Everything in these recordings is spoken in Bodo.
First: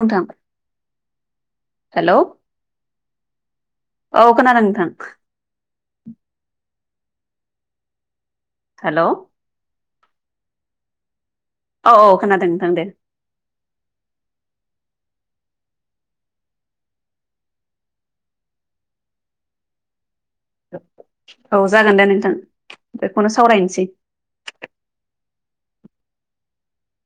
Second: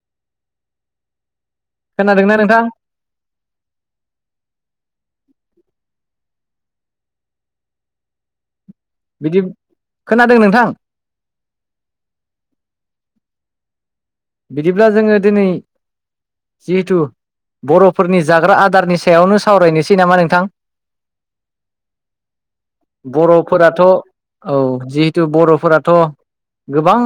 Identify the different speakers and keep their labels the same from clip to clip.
Speaker 1: नोंथां हेल'
Speaker 2: खोनादोंना नोंथां
Speaker 1: औ खोनादों नोंथां। हेल'
Speaker 2: बिदि खोनादों नोंथां?
Speaker 1: औ औ खोनादों नोंथां दे।
Speaker 2: बिदिब्ला जोङो दिनै जिहेथु बर'फोरनि जाग्रा आदारनि सायावनो सावरायनोसै नामा नोंथां?
Speaker 1: औ जागोन दे नोंथां बेखौनो
Speaker 2: बर'फोराथ'
Speaker 1: सावरायनोसै।
Speaker 2: औ जिहेतु बर'फोराथ' गोबां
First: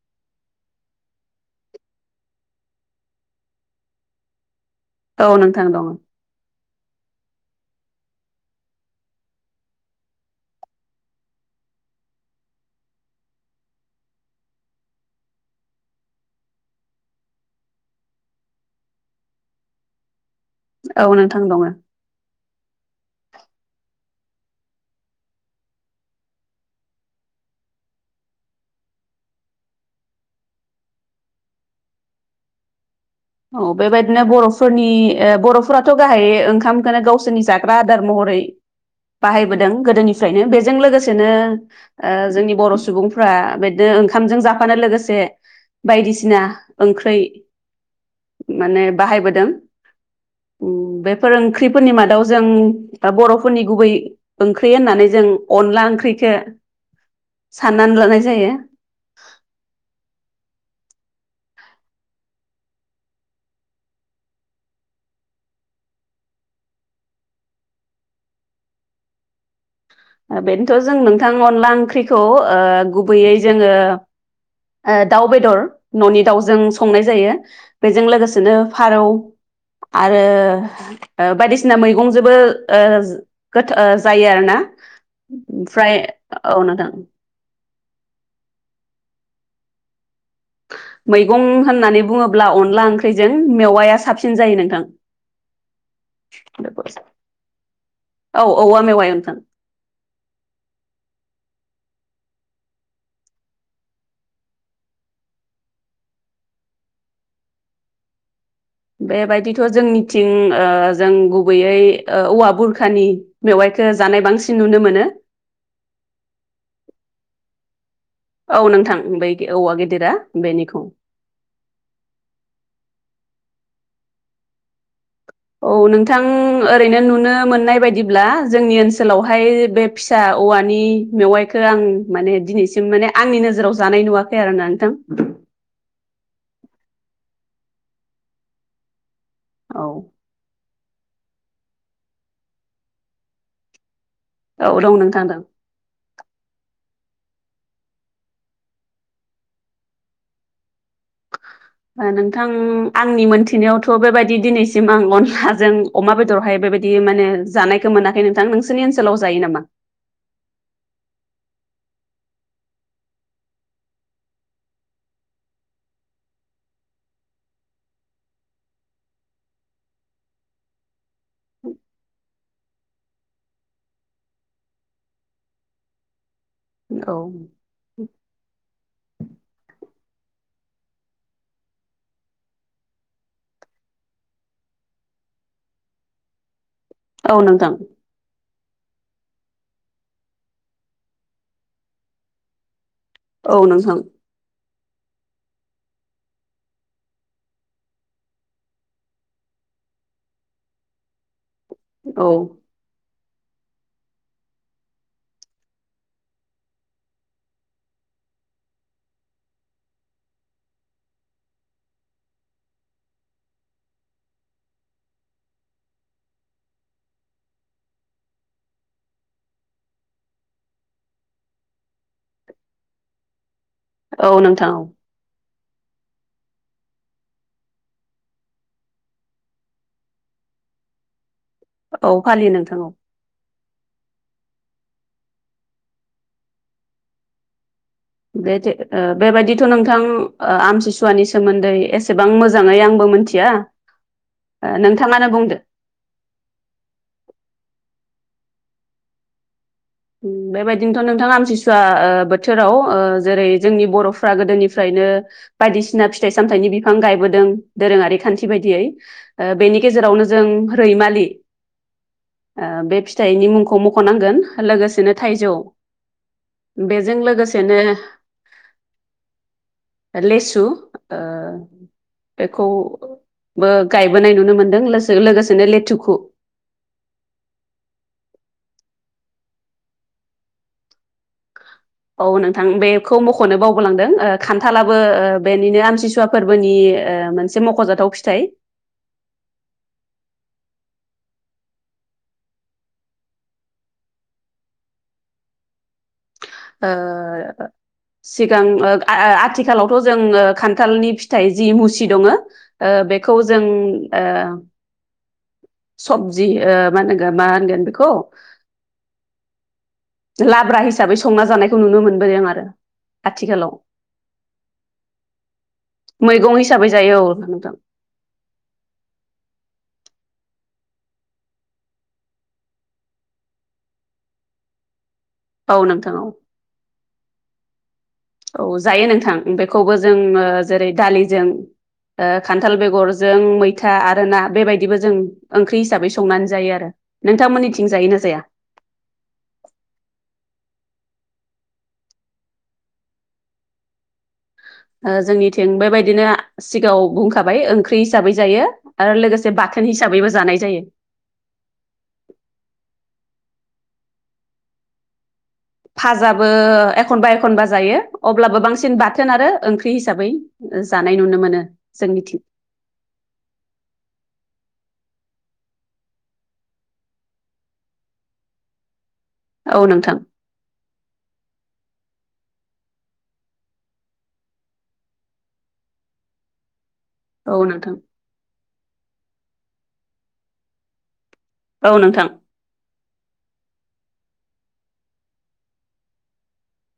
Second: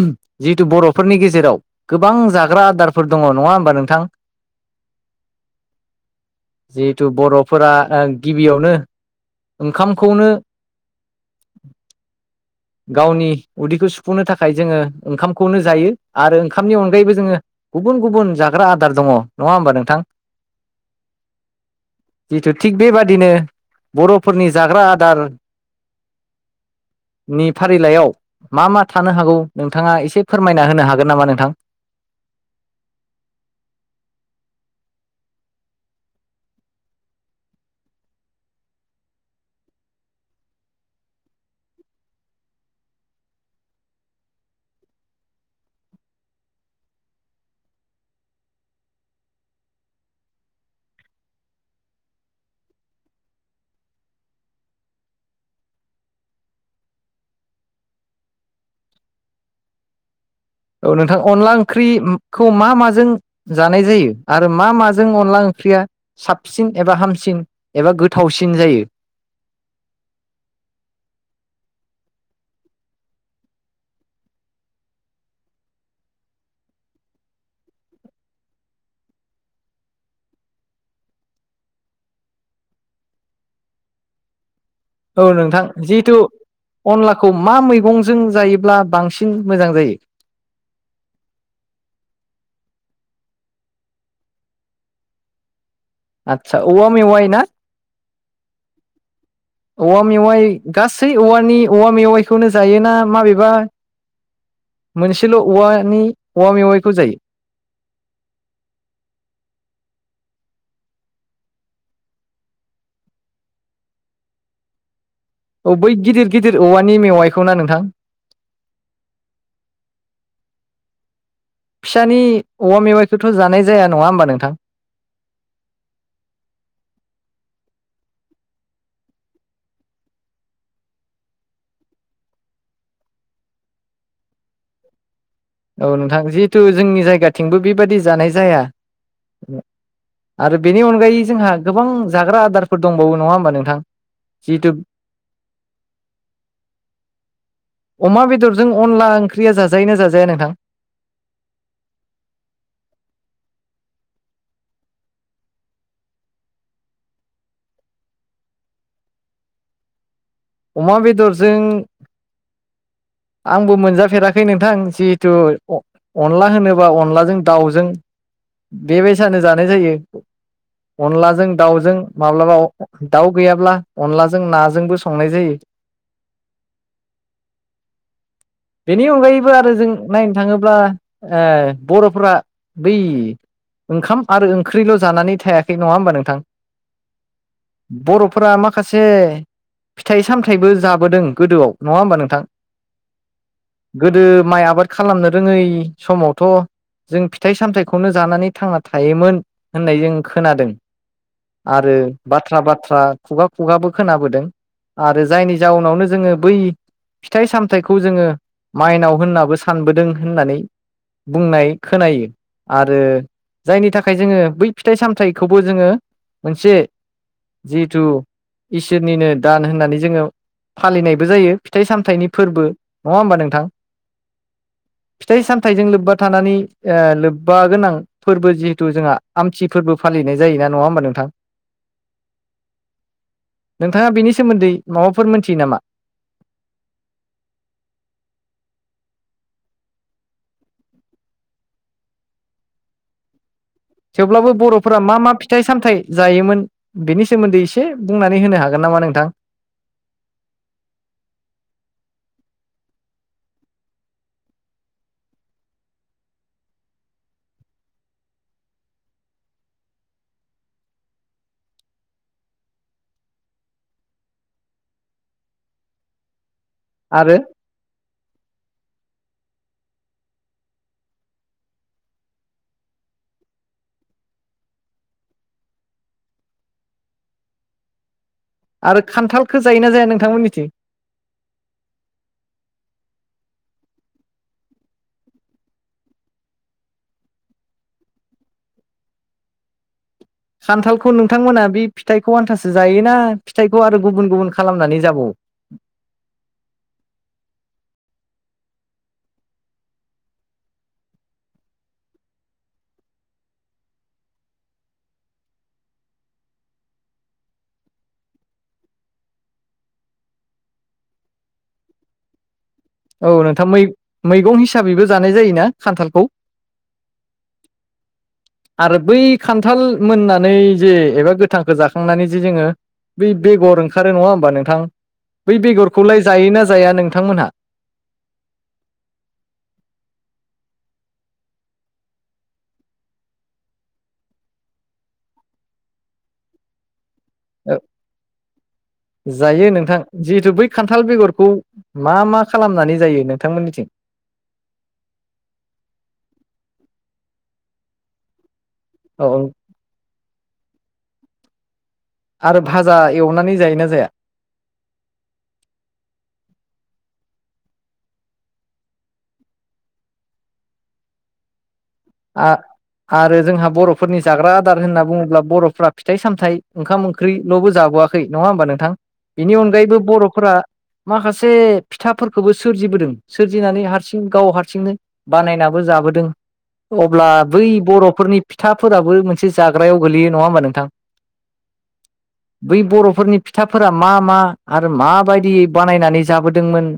Speaker 2: जिहेथु बर'फोरनि गेजेराव गोबां जाग्रा आदारफोर दङ नङा होमबा नोंथां?
Speaker 1: औ नोंथां दङ।
Speaker 2: जिहेथु बर'फोरा ओ गिबियावनो ओंखामखौनो गावनि उदैखौ सुफुंनो थाखाय जोङो ओंखामखौनो जायो आरो ओंखामनि अनगायैबो जोङो गुबुन गुबुन जाग्रा आदार दङ नङा होमबा नोंथां?
Speaker 1: औ नोंथां दङ।
Speaker 2: जिथु थिग बेबादिनो बर'फोरनि जाग्रा आदार नि फारिलाइयाव मा मा थानो हागौ नों नोंथाङा एसे फोरमायना होनो हागोन नामा नोंथां?
Speaker 1: औ बेबायदिनो बर'फोरनि ओ बर'फोराथ' गाहाय ओंखामखौनो गावसोरनि जाग्रा आदार महरै बाहायबोदों गोदोनिफ्रायनो बेजों लोगोसेनो ओ जोंनि बर' सुबुंफ्रा बेदो ओंखामजों जाफानो लोगोसे बायदिसिना ओंख्रै माने बाहायबोदों बेफोर ओंख्रिफोरनि मादाव जों दा बर'फोरनि गुबै ओंख्रि होननानै जों अनला ओंख्रिखो साननानै लानाय जायो।
Speaker 2: औ नोंथां अनला ओंख्रिखौ मा माजों जानाय जायो आरो मा माजों अनला ओंख्रिया साबसिन एबा हामसिन एबा गोथावसिन जायो।
Speaker 1: बेनोथ' जों नोंथां अनला ओंख्रिखौ गुबैयै जोङो दाउ बेदर न'नि दाउजों संनाय जायो। बेजों लोगोसेनो फारौ आरो बायदिसिना मैगंजोंबो गोथ जायो आरो ना। ओमफ्राय औ नोंथां।
Speaker 2: खौ मा मैगंजों जायोब्ला बांसिन मोजां जायो?
Speaker 1: मैगं होननानै बुङोब्ला अनला ओंख्रिजों मेवाया साबसिन जायो नोंथां।
Speaker 2: आदसा औवा मेवाइ ना?
Speaker 1: औ औवा मेवायनो नोंथां
Speaker 2: औवा मेवाइ गासै औवानि औवा मेवाइखौनो जायोना माबेबा मोनसेल' औवानि औवा मेवाइखौ जायो?
Speaker 1: बेबायदिथ' जोंनिथिं जों गुबैयै औवा बुरखानि बेवायखौ जानाय बांसिन नुनो मोनो।
Speaker 2: औ बै गिदिर गिदिर औवानि मेवाइखौ ना नोंथां।
Speaker 1: औ नोंथां औवा बै गिदिरा बेनिखौ
Speaker 2: फिसानि औवा मेवाइखौथ' जानाय जाया नङा होमबा नोंथां?
Speaker 1: औ नोंथां ओरैनो नुनो मोननाय बायदिब्ला जोंनि ओनसोलावहाय बे फिसा औवानि मेवाइखौ आं माने दिनैसिम माने आंनि नोजोराव जानाय नुवाखै आरोना नोंथां।
Speaker 2: औ नोंथां जिहेथु जोंनि जायगाथिंबो बेबादि जानाय जाया।
Speaker 1: औ।
Speaker 2: आरो बेनि अनगायै जोंहा गोबां जाग्रा आदारफोर दंबावो नङा होमबा नोंथां? जितु
Speaker 1: औ दं नोंथां दं
Speaker 2: अमा बेदरजों अनला ओंख्रिया जाजायोना जाजायानो थां
Speaker 1: नोंथां आंनि मोनथिनायावथ' बेबायदि दिनैसिम आं अनलाजों अमा बेदरहाय बेबायदि माने जानायखौ मोनाखै नोंथां नोंसोरनि ओनसोलाव जायो नामा?
Speaker 2: अमा बेदरजों आंबो मोनजाफेराखै नोंथां जिहेथु अनला होनोबा अनलाजों दाउजों बेबायसानो जानाय जायो। अनलाजों दाउजों माब्लाबा दाउ गैयाब्ला अनलाजों नाजोंबो संनाय जायो।
Speaker 1: औ।
Speaker 2: बेनि अनगायैबो आरो जों नायनो थाङोब्ला बर'फोरा बै ओंखाम आरो ओंख्रिल' जानानै थायाखै नङा होमबा नोंथां?
Speaker 1: औ नोंथां।
Speaker 2: बर'फोरा माखासे फिथाइ सामथायाइबो जाबोदों गोदोआव नङा होमबा नोंथां
Speaker 1: औ नोंथां
Speaker 2: गोदो माइ आबाद खालामनो रोङै समावथ' जों फिथाइ सामथायाइखौनो जानानै थांना थायोमोन होननाय जों खोनादों। आरो
Speaker 1: औ
Speaker 2: बाथ्रा बाथ्रा खुगा खुगाबो खोनाबोदों। आरो जायनि जाउनावनो जोङो बै फिथाइ सामथाइखौ जोङो माइनाव होननाबो सानबोदों होननानै बुंनाय खोनायो आरो जायनि थाखाय जोङो बै फिथाइ सामथायाइखौबो जोङो मोनसे जिथु इसोरनिनो दान होननानै जोङो फालिनायबो जायो फिथाइ सामथायाइनि फोरबो नङा होमबा नोंथां?
Speaker 1: औ नोंथां औ।
Speaker 2: फिथाइ सामथाइजों लोब्बा थानानै लोब्बा गोनां फोरबो जिहेतु जोंहा आमथि फोरबो फालिनाय जायोना नङा होमबा नोंथां?
Speaker 1: औ फालियो नोंथां औ।
Speaker 2: नोंथाङा बेनि सोमोन्दै माबाफोर मोनथियो नामा?
Speaker 1: बेबायदिथ' नोंथां आमसिसुवानि सोमोन्दै एसेबां मोजाङै आंबो मिथि या
Speaker 2: थेवब्लाबो बर'फोरा मा मा फिथाइ सामथाइ जायोमोन बेनि सोमोन्दै एसे बुंनानै होनो हागोन नामा नोंथां?
Speaker 1: बेबायदिनोथ' नोंथां आमथिसुवा बोथोराव जेरै जोंनि बर'फ्रा गोदोनिफ्रायनो बायदिसिना फिथाइ सामथाइनि बिफां गायबोदों दोरोङारि खान्थि बायदियै बेनि गेजेरावनो जों रैमालि बे फिथाइनि मुंखौ मख'नांगोन लोगोसेनो थाइजौ बेजों
Speaker 2: आरो
Speaker 1: लोगोसेनो
Speaker 2: [inaudible]
Speaker 1: लेसु बेखौबो गायबोनाय नुनो मोनदों लोगोसेनो लेथुखौ
Speaker 2: आरो खान्थालखौ जायोना जाया नोंथांमोननिथिं?
Speaker 1: औ नोंथां बेखौ मख'नो बावबोलांदों खान्थालाबो बेनिनो आमथिसुवा फोरबोनि मोन एसे मख'जाथाव फिथाइ
Speaker 2: खान्थालखौ नोंथांमोना बे फिथाइखौ आन्थासो जायोना फिथाइखौ आरो गुबुन गुबुन खालामनानै जाबावो?
Speaker 1: ओ सिगां आथिखालावथ' जों खान्थालनि फिथाइ जि मुसि दङ बेखौ जों सबजि मा होनगोन मा होनगोन बेखौ लाब्रा हिसाबै संना जानायखौ नुनो मोनबोदों आरो
Speaker 2: औ नोंथां
Speaker 1: आथिखालाव
Speaker 2: मैगं हिसाबैबो जानाय जायोना खान्थालखौ?
Speaker 1: मैगं हिसाबै जायो औ नोंथां
Speaker 2: आरो बै खान्थाल मोननानै जे एबा गोथांखौ जाखांनानै जे जोङो बै बेगर ओंखारो नङा होमबा नोंथां बै
Speaker 1: औ नोंथां
Speaker 2: बेगरखौलाय
Speaker 1: औ
Speaker 2: जायोना जाया नोंथांमोनहा?
Speaker 1: औ जायो नोंथां बेखौबो जों जेरै दालिजों खान्थाल बेगरजों मैथा आरो ना बेबायदिबो जों ओंख्रि हिसाबै संनानै जायो आरो
Speaker 2: ओ
Speaker 1: नोंथांमोननिथिं जायोना जाया?
Speaker 2: जायो नोंथां जिहेथु बै खान्थाल बेगरखौ मा मा खालामनानै जायो नोंथांमोननिथिं?
Speaker 1: जोंनिथिं बेबायदिनो सिगाङाव बुंखाबाय ओंख्रि हिसाबै जायो आरो
Speaker 2: औ औ
Speaker 1: लोगोसे बाथोन हिसाबैबो जानाय जायो
Speaker 2: आरो भाजा एवनानै जायोना जाया?
Speaker 1: फाजाबो एखनबा एखनबा जायो अब्लाबो बांसिन बाथोन आरो ओंख्रि हिसाबै जानाय नुनो मोनो जोंनि
Speaker 2: आ आरो जोंहा बर'फोरनि जाग्रा आदार होनना बुङोब्ला बर'फोरा फिथाइ सामथ ओंखाम ओं ख्रिल'बो जाबोआखै नङा होमबा नोंथां बेनि
Speaker 1: औ
Speaker 2: अनगायैबो
Speaker 1: नोंथां
Speaker 2: बर'फोरा माखासे फिथाफोरखौबो सोरजिबोदों सोरजिनानै हारसिं गाव हारसिंनो बानायनाबो जाबोदों अब्ला
Speaker 1: औ
Speaker 2: बै
Speaker 1: नोंथां
Speaker 2: बर'फोरनि फिथाफोराबो मोनसे जाग्रायाव गोलैयो नङा होमबा नोंथां?
Speaker 1: औ नोंथां
Speaker 2: बै बर'फोरनि फिथाफोरा मा मा आरो माबायदि बानायनानै जाबोदोंमोन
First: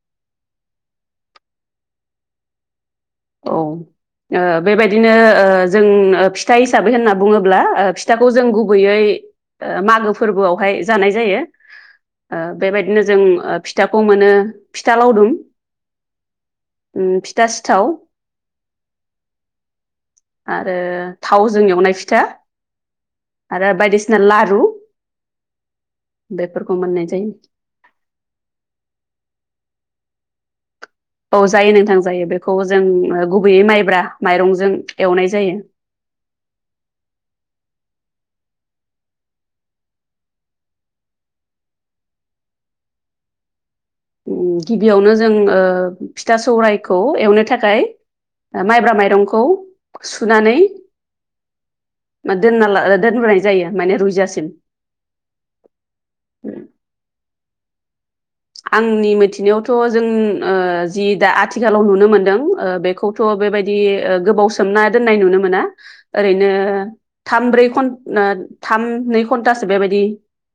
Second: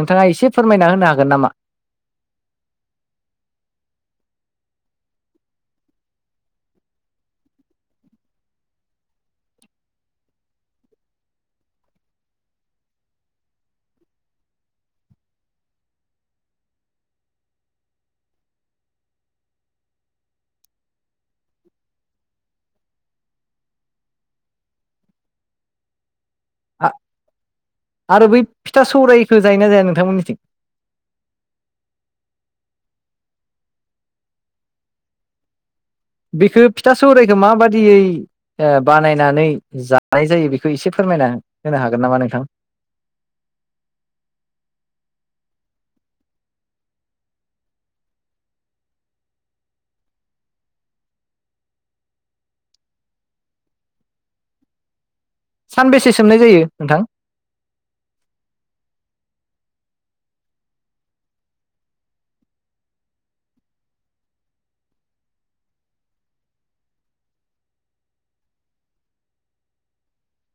Speaker 2: नोंथाङा एसे फोरमायना होनो हागोन नामा?
Speaker 1: औ ओ बेबायदिनो ओ जों फिथाय हिसाबै होनना बुङोब्ला ओ फिथाखौ जों गुबैयै ओ मागो फोरबोआवहाय जानाय जायो। ओ बेबायदिनो जों ओ फिथाखौ मोनो फिथा लावदुम उम फिथा सिथाव आरो थावजों एवनाय फिथा आरो बायदिसिना लारु बेफोरखौ मोननाय जायो।
Speaker 2: आरो बै फिथा सौरायखो जायो ना जाया नोंथांमोननिथिं?
Speaker 1: औ जायो नोंथां जायो बेखौ जों ओ गुबैयै माइब्रा माइरंजों एवनाय जायो।
Speaker 2: बेखौ फिथा सौरायखौ माबादियै ओ बानायनानै जानाय जायो बेखौ एसे फोरमायना होनो हागोन नामा नोंथां?
Speaker 1: गिबियावनो जों ओ फिथा सौरायखौ एवनो थाखाय माइब्रा माइरंखौ सुनानै मा दोननाला दोनबोनाय जायो माने रुइजासिम
Speaker 2: सानबेसे सोमनाय जायो नोंथां?
Speaker 1: आंनि मिथिनायावथ' जों ओ जि दा आथिखालाव नुनो मोनदों ओ बे बखौथ' बेबायदि ओ गोबाव सोमना दोननाय नुनो मोना ओरैनो थाम ब्रै घन ना थाम नै घन्टासो बेबायदि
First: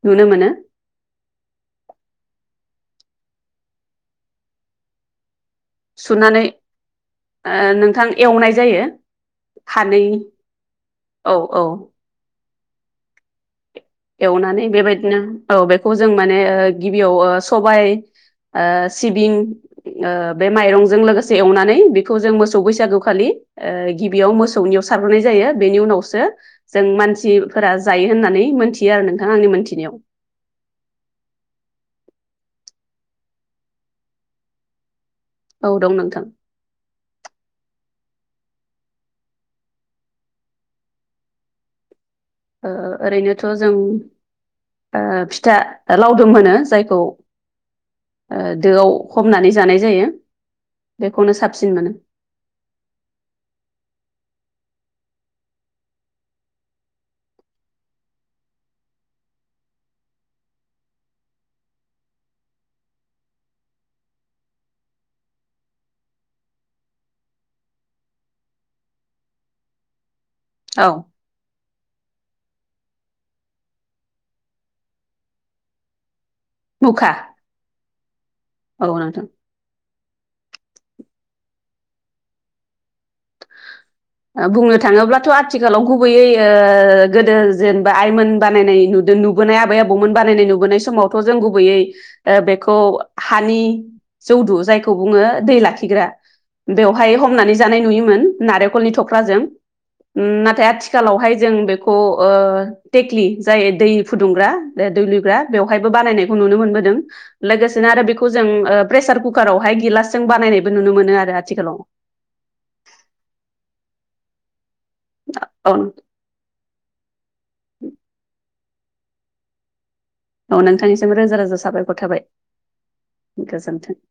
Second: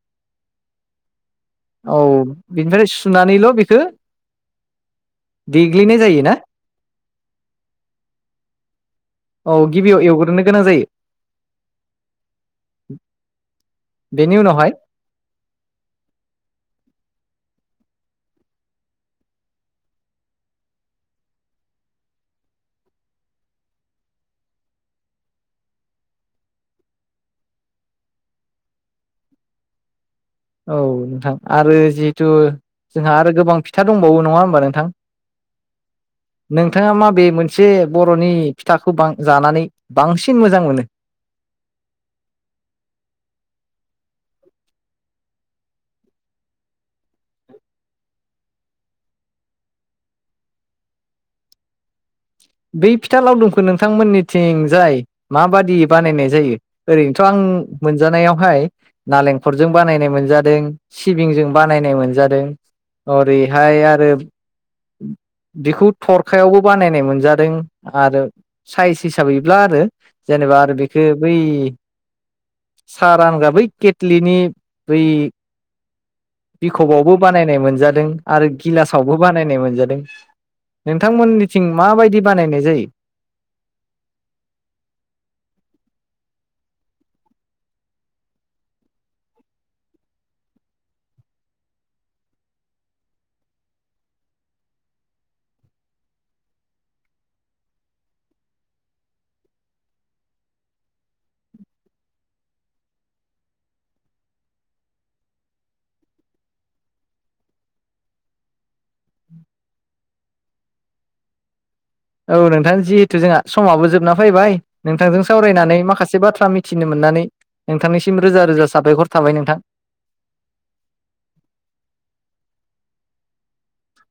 Speaker 1: नुनो मोनो
Speaker 2: औ बिनिफ्राय सुनानैल' बेखो जायो ना?
Speaker 1: सुनानै ओ नोंथां एवनाय जायो।
Speaker 2: औ
Speaker 1: खानै
Speaker 2: गिबियाव एवग्रोनो गोनां
Speaker 1: औ औ
Speaker 2: जायो [inaudible] बेनि
Speaker 1: एवनानै
Speaker 2: उनावहाय
Speaker 1: बेबायदिनो औ बेखौ जों माने ओ गिबियाव सबाय आ सिबिं ओ बे माइरंजों लोगोसे एवनानै बेखौ जों मोसौ बैसागु खालि ओ गिबियाव मोसौनियाव सारबोनाय जायो बेनि उनावसो जों मानसिफोरा जायो होननानै मोनथियो आरो नोंथां आंनि मोनथिनायाव।
Speaker 2: औ नोंथां आरो जिहेथु जोंहा आरो गोबां फिथा दंबावो नङा होमबा नोंथां?
Speaker 1: औ दं नोंथां
Speaker 2: नोंथाङा माबे मोनसे बर'नि फिथाखौ बां जानानै बांसिन मोजां मोनो?
Speaker 1: ओरैनोथ' जों ओ फिथा लावदुम होनो जायखौ ओ दोआव हमनानै जानाय जायो बेखौनो साबसिन मोनो।
Speaker 2: बै फिथा लावदुमखौ नोंथांमोननिथिं जाय माबादि बानायनाय जायो? ओरैनोथ' आं मोनजानायावहाय नालेंखरजों बानायनाय मोनजादों सिबिंजों बानायनाय मोनजादों। अरैहाय आरो बेखौ थरखायावबो बानायनाय मोनजा आरो साइस हिसाबैब्ला आरो जेनेबा आरो
Speaker 1: औ
Speaker 2: बेखौ बै सा रानग्रा बै केटलिनि बै
Speaker 1: मुखा
Speaker 2: बिखबावबो बानायनाय मोनजादों आरो
Speaker 1: औ
Speaker 2: गिलासावबो
Speaker 1: नोंथां
Speaker 2: बानायनाय मोनजादों। नोंथांमोननिथिं माबायदि बानायनाय जायो? [inaudible]
Speaker 1: बुंनो थाङोब्लाथ' आथिखालाव गुबैयै ओ गोदो जेनेबा आइमोन बानायनाय नुदों नुबा बोनाय आबै आबौमोन बानायनाय नुबोनाय समावथ' जों गुबैयै ओ बेखौ हानि जौदु जायखौ बुङो दै लाखिग्रा बेवहाय हमनानै जानाय नुयोमोन। नारेंखलनि थख्राजों नाथाय आथिखालावहाय जों बेखौ ओ टेक्लि जाय दै फुदुंग्रा दै लुग्रा बेवहायबो बानायनायखौ नुनो मोनबोदों। लोगोसेनो आरो बेखौ जों ओ प्रेसार कुकारावहाय गिलासजों बानायनायबो नुनो मोनो आरो आथिखालाव
Speaker 2: औ नोंथां जिहेथु जोंहा समाबो जोबना फैबाय नोंथांजों
Speaker 1: औ
Speaker 2: सावरायनानै माखासे बाथ्रा मिथिनो मोननानै नोंथांनिसिम रोजा रोजा साबायखर थाबाय नोंथां।
Speaker 1: औ नोंथांनिसिम रोजा रोजा साबायखर थाबाय गोजोन्थों।